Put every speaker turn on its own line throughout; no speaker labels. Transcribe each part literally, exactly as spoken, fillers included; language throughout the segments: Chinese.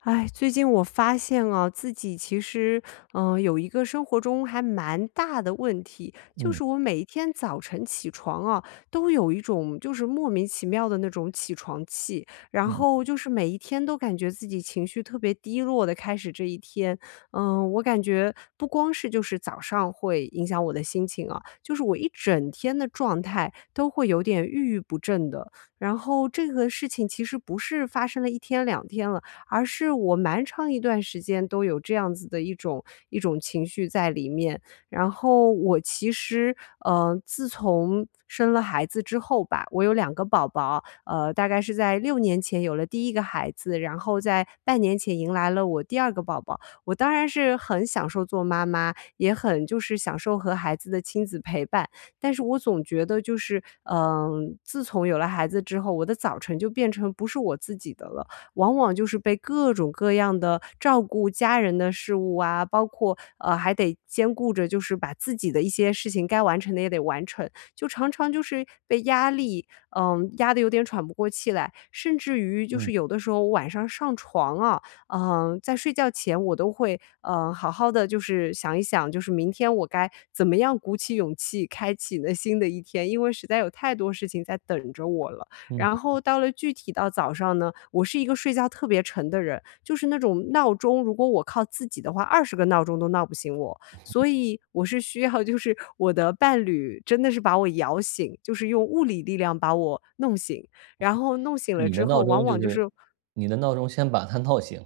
哎，最近我发现啊，自己其实，嗯，有一个生活中还蛮大的问题，就
嗯
是我每一天早晨起床啊，都有一种就是莫名其妙的那种起床气，然
嗯
后就是每一天都感觉自己情绪特别低落的开始这一天。嗯，我感觉不光是就是早上会影响我的心情啊，就是我一整天的状态都会有点郁郁不振的。然后这个事情其实不是发生了一天两天了。而是我蛮长一段时间都有这样子的一种一种情绪在里面。然后我其实，嗯，自从生了孩子之后吧，我有两个宝宝，呃，大概是在六年前有了第一个孩子，然后在半年前迎来了我第二个宝宝。我当然是很享受做妈妈，也很就是享受和孩子的亲子陪伴，但是我总觉得就是，嗯，自从有了孩子之后，我的早晨就变成不是我自己的了。往往就是被各种各样的照顾家人的事物啊，包括呃还得兼顾着就是把自己的一些事情该完成的也得完成，就常常就是被压力，嗯、压得有点喘不过气来，甚至于就
嗯
是有的时候我晚上上床啊，嗯、在睡觉前我都会嗯、呃好好的就是想一想，就是明天我该怎么样鼓起勇气开启呢新的一天，因为实在有太多事情在等着我了。
嗯，
然后到了具体到早上呢，我是一个睡觉特别沉的人，就是那种闹钟，如果我靠自己的话二十个闹钟都闹不醒我。所以我是需要就是我的伴侣真的是把我摇醒，就是用物理力量把我弄醒，然后弄醒
那
了
你的
之
闹
后，往
钟就
往就
是
是
你的闹钟先把它闹醒，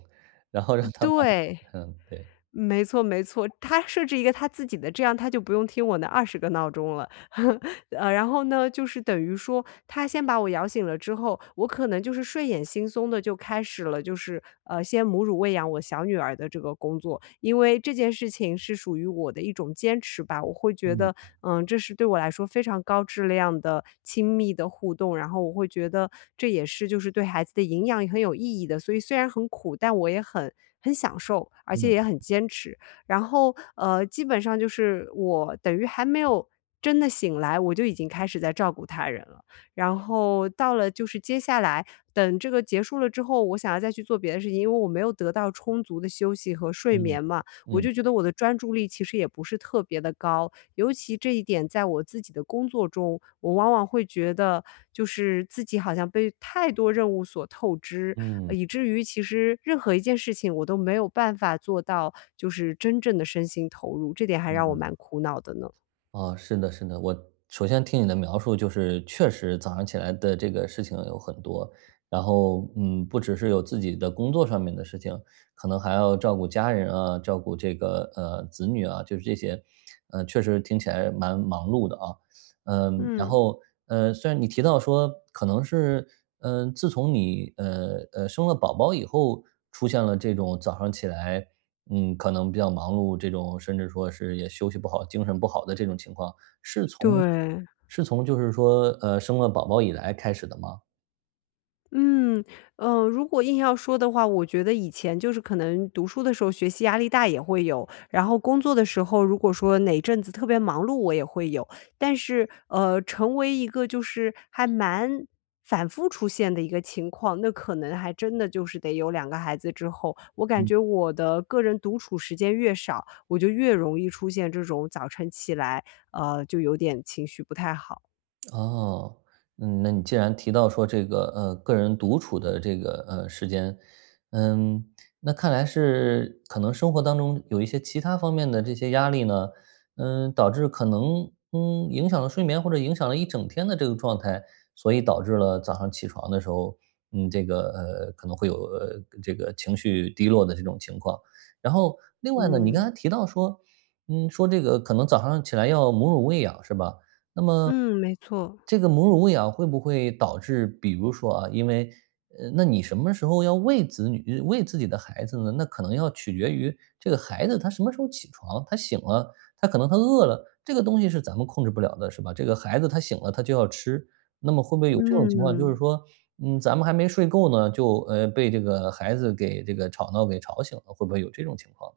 然后让它把你
对，
嗯，对。
没错没错，他设置一个他自己的，这样他就不用听我那二十个闹钟了。呃，然后呢，就是等于说他先把我摇醒了之后，我可能就是睡眼惺忪的就开始了，就是呃，先母乳喂养我小女儿的这个工作。因为这件事情是属于我的一种坚持吧，我会觉得，
嗯
嗯，这是对我来说非常高质量的亲密的互动，然后我会觉得这也是就是对孩子的营养也很有意义的。所以虽然很苦，但我也很很享受，而且
嗯
也很坚持。然后，呃，基本上就是我等于还没有真的醒来，我就已经开始在照顾他人了。然后到了就是接下来等这个结束了之后，我想要再去做别的事情，因为我没有得到充足的休息和睡
嗯
眠嘛，我
嗯
就觉得我的专注力其实也不是特别的高。尤其这一点在我自己的工作中，我往往会觉得就是自己好像被太多任务所透支，
嗯，
呃，
嗯
以至于其实任何一件事情我都没有办法做到，就是真正的身心投入，这点还让我蛮苦恼的呢。
哦，是的是的，我首先听你的描述，就是确实早上起来的这个事情有很多，然后，嗯，不只是有自己的工作上面的事情，可能还要照顾家人啊，照顾这个，呃，子女啊，就是这些，呃，确实听起来蛮忙碌的啊。嗯，然
嗯，
后，呃，虽然你提到说可能是，嗯，自从你，呃，呃，生了宝宝以后，出现了这种早上起来，嗯，可能比较忙碌这种，甚至说是也休息不好、精神不好的这种情况，是从
对。
是从就是说，呃，生了宝宝以来开始的吗？
嗯，呃，如果硬要说的话，我觉得以前就是可能读书的时候学习压力大也会有，然后工作的时候如果说哪阵子特别忙碌，我也会有。但是，呃，成为一个就是还蛮反复出现的一个情况，那可能还真的就是得有两个孩子之后，我感觉我的个人独处时间越少，我就越容易出现这种早晨起来，呃，就有点情绪不太好。
哦，嗯，那你既然提到说这个呃个人独处的这个呃时间，嗯，那看来是可能生活当中有一些其他方面的这些压力呢，嗯，导致可能嗯影响了睡眠或者影响了一整天的这个状态，所以导致了早上起床的时候，嗯，这个呃可能会有呃这个情绪低落的这种情况。然后另外呢，你刚
嗯，
才提到说，嗯，说这个可能早上起来要母乳喂养是吧？那么
嗯，没错，
这个母乳喂养会不会导致比如说啊，因为呃，那你什么时候要喂子女喂自己的孩子呢？那可能要取决于这个孩子他什么时候起床，他醒了，他可能他饿了，这个东西是咱们控制不了的，是吧？这个孩子他醒了，他就要吃，那么会不会有这种情况，就是
嗯。
说，嗯，咱们还没睡够呢，就，呃，被这个孩子给这个吵闹给吵醒了，会不会有这种情况？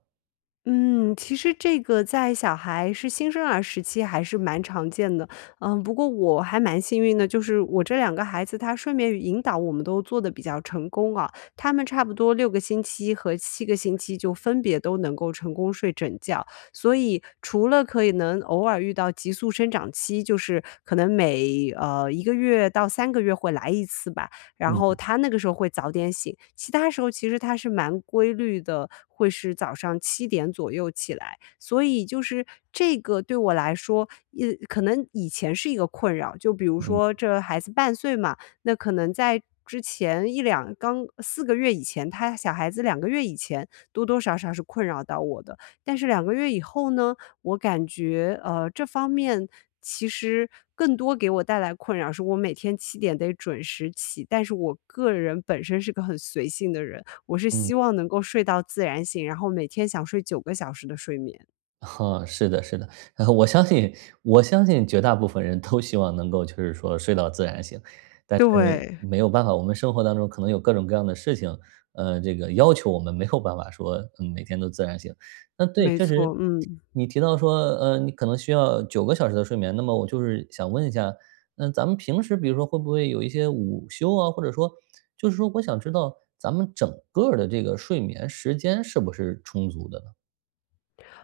嗯，其实这个在小孩是新生儿时期还是蛮常见的，嗯，不过我还蛮幸运的，就是我这两个孩子，他睡眠与引导我们都做得比较成功啊，他们差不多六个星期和七个星期就分别都能够成功睡整觉，所以除了可以能偶尔遇到急速生长期，就是可能每呃一个月到三个月会来一次吧。然后
嗯
他那个时候会早点醒，其他时候其实他是蛮规律的，会是早上七点左右起来。所以就是这个对我来说，也可能以前是一个困扰，就比如说
嗯
这孩子半岁嘛，那可能在之前一两刚四个月以前，他小孩子两个月以前，多多少少是困扰到我的。但是两个月以后呢，我感觉，呃，这方面其实更多给我带来困扰是我每天七点得准时起，但是我个人本身是个很随性的人，我是
嗯。
希望能够睡到自然醒，然后每天想睡九个小时的睡眠。
哈，是的，是的，然后我相信我相信绝大部分人都希望能够就是说睡到自然醒，但是
对，
没有办法，我们生活当中可能有各种各样的事情，呃，这个要求我们没有办法说，嗯，每天都自然醒。那对，
没
确实，
错，嗯。
你提到说，呃，你可能需要九个小时的睡眠，那么我就是想问一下，嗯，咱们平时比如说会不会有一些午休啊，或者说就是说我想知道咱们整个儿的这个睡眠时间是不是充足的呢？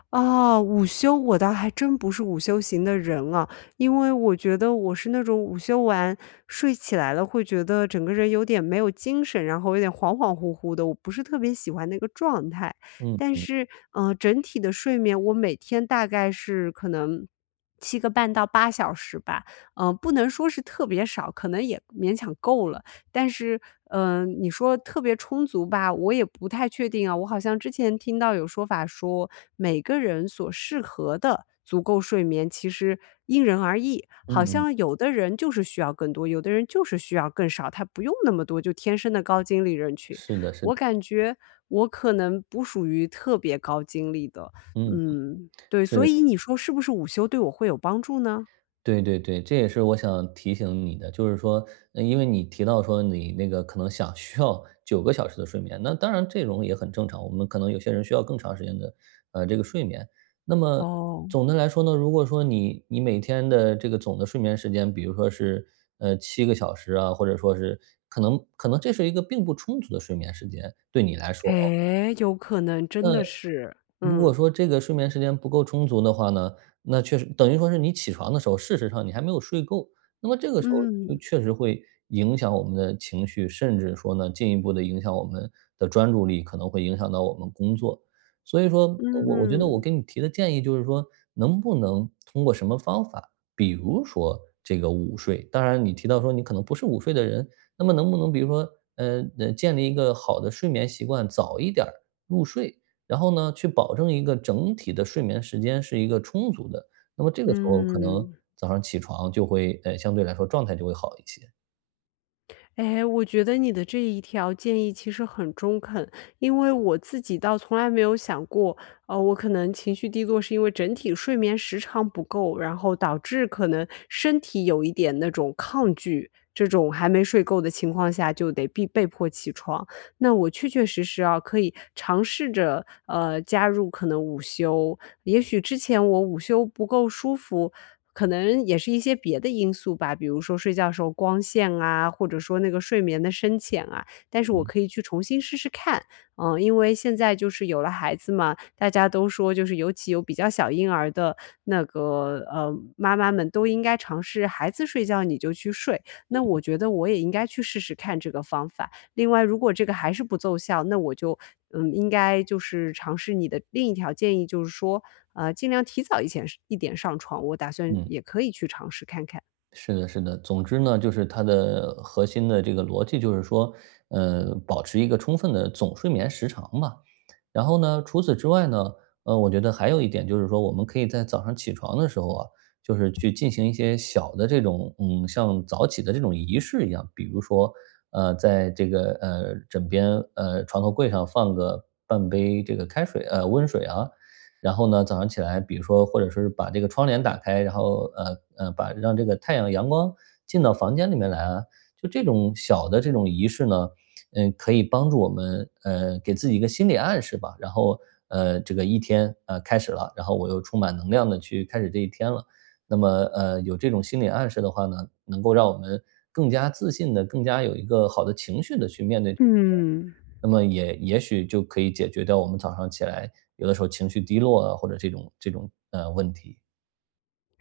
哦，午休我倒还真不是午休型的人啊，因为我觉得我是那种午休完睡起来了，会觉得整个人有点没有精神，然后有点恍恍惚惚的，我不是特别喜欢那个状态。
嗯，
但是，嗯，整体的睡眠我每天大概是可能七个半到八小时吧，嗯、不能说是特别少，可能也勉强够了。但是，嗯，你说特别充足吧，我也不太确定啊。我好像之前听到有说法说，每个人所适合的足够睡眠其实因人而异，好
嗯嗯。
像有的人就是需要更多，有的人就是需要更少，他不用那么多，就天生的高精力人群。
是的，是
我
的，
感觉我可能不属于特别高精力的，
嗯，
嗯，对，所
是，
以你说是不是午休对我会有帮助呢？
对对对，这也是我想提醒你的，就是说，呃因为你提到说你那个可能想需要 九个小时的睡眠，那当然这种也很正常，我们可能有些人需要更长时间的呃这个睡眠。那么
哦，
总的来说呢，如果说你你每天的这个总的睡眠时间，比如说是呃七个小时啊，或者说是可能可能这是一个并不充足的睡眠时间，对你来说。
哎，有可能真的是，
如
嗯。
果说这个睡眠时间不够充足的话呢，那确实等于说是你起床的时候，事实上你还没有睡够。那么这个时候就
嗯，
确实会影响我们的情绪，甚至说呢，进一步的影响我们的专注力，可能会影响到我们工作。所以说，我我觉得我
嗯，
给你提的建议就是说，能不能通过什么方法，比如说这个午睡，当然你提到说你可能不是午睡的人，那么能不能比如说，呃，呃，建立一个好的睡眠习惯，早一点儿入睡，然后呢，去保证一个整体的睡眠时间是一个充足的，那么这个时候可能
嗯。
早上起床就会，呃，相对来说状态就会好一些，
哎，我觉得你的这一条建议其实很中肯，因为我自己倒从来没有想过，呃，我可能情绪低落是因为整体睡眠时长不够，然后导致可能身体有一点那种抗拒，这种还没睡够的情况下就得必被迫起床。那我确确实实啊，可以尝试着呃加入可能午休，也许之前我午休不够舒服，可能也是一些别的因素吧，比如说睡觉时候光线啊，或者说那个睡眠的深浅啊，但是我可以去重新试试看。嗯，因为现在就是有了孩子嘛，大家都说就是尤其有比较小婴儿的那个呃妈妈们都应该尝试孩子睡觉你就去睡，那我觉得我也应该去试试看这个方法。另外，如果这个还是不奏效，那我就，嗯，应该就是尝试你的另一条建议，就是说，呃，尽量提早一前一点上床，我打算
嗯。
也可以去尝试看看。
是的，是的。总之呢，就是它的核心的这个逻辑就是说，呃，保持一个充分的总睡眠时长吧。然后呢，除此之外呢，呃，我觉得还有一点就是说，我们可以在早上起床的时候啊，就是去进行一些小的这种，嗯，像早起的这种仪式一样，比如说，呃，在这个呃枕边呃床头柜上放个半杯这个开水，呃温水啊，然后呢，早上起来，比如说或者说是把这个窗帘打开，然后呃呃，把让这个太阳阳光进到房间里面来啊，就这种小的这种仪式呢，嗯，可以帮助我们呃给自己一个心理暗示吧，然后呃这个一天呃开始了，然后我又充满能量的去开始这一天了。那么呃有这种心理暗示的话呢，能够让我们更加自信的、更加有一个好的情绪的去面对这
嗯。
那么也也许就可以解决掉我们早上起来有的时候情绪低落啊，或者这种这种呃问题。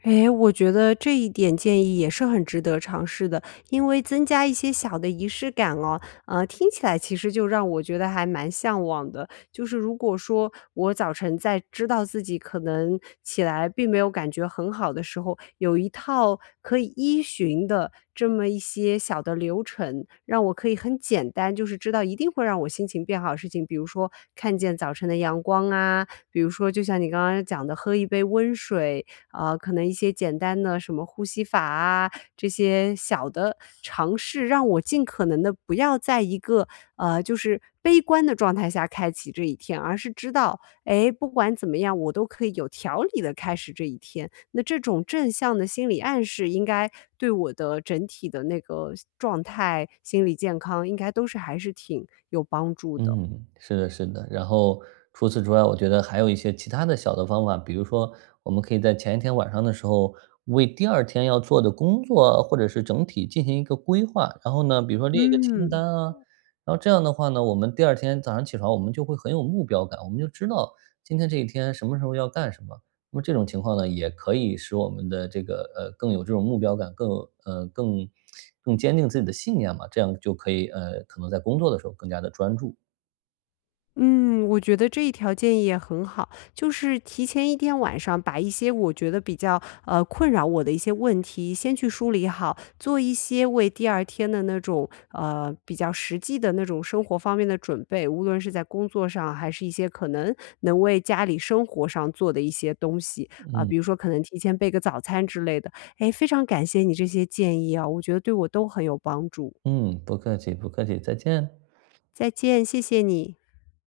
诶，我觉得这一点建议也是很值得尝试的，因为增加一些小的仪式感哦，呃，听起来其实就让我觉得还蛮向往的。就是如果说我早晨在知道自己可能起来并没有感觉很好的时候，有一套可以依循的这么一些小的流程，让我可以很简单，就是知道一定会让我心情变好的事情，比如说看见早晨的阳光啊，比如说就像你刚刚讲的，喝一杯温水。呃，可能一些简单的什么呼吸法啊，这些小的尝试，让我尽可能的不要在一个，呃，就是悲观的状态下开启这一天，而是知道，哎，不管怎么样，我都可以有条理的开始这一天。那这种正向的心理暗示应该对我的整体的那个状态、心理健康应该都是还是挺有帮助的。
嗯，是的，是的。然后除此之外，我觉得还有一些其他的小的方法，比如说我们可以在前一天晚上的时候，为第二天要做的工作或者是整体进行一个规划。然后呢，比如说列一个清单
嗯。
啊，然后这样的话呢，我们第二天早上起床，我们就会很有目标感，我们就知道今天这一天什么时候要干什么。那么这种情况呢，也可以使我们的这个呃更有这种目标感，更有呃更更坚定自己的信念嘛，这样就可以呃可能在工作的时候更加的专注。
嗯，我觉得这一条建议也很好，就是提前一天晚上把一些我觉得比较呃困扰我的一些问题先去梳理好，做一些为第二天的那种呃比较实际的那种生活方面的准备，无论是在工作上，还是一些可能能为家里生活上做的一些东西啊、
嗯
比如说可能提前备个早餐之类的。哎，非常感谢你这些建议啊，我觉得对我都很有帮助。
嗯，不客气不客气，再见。
再见，谢谢你。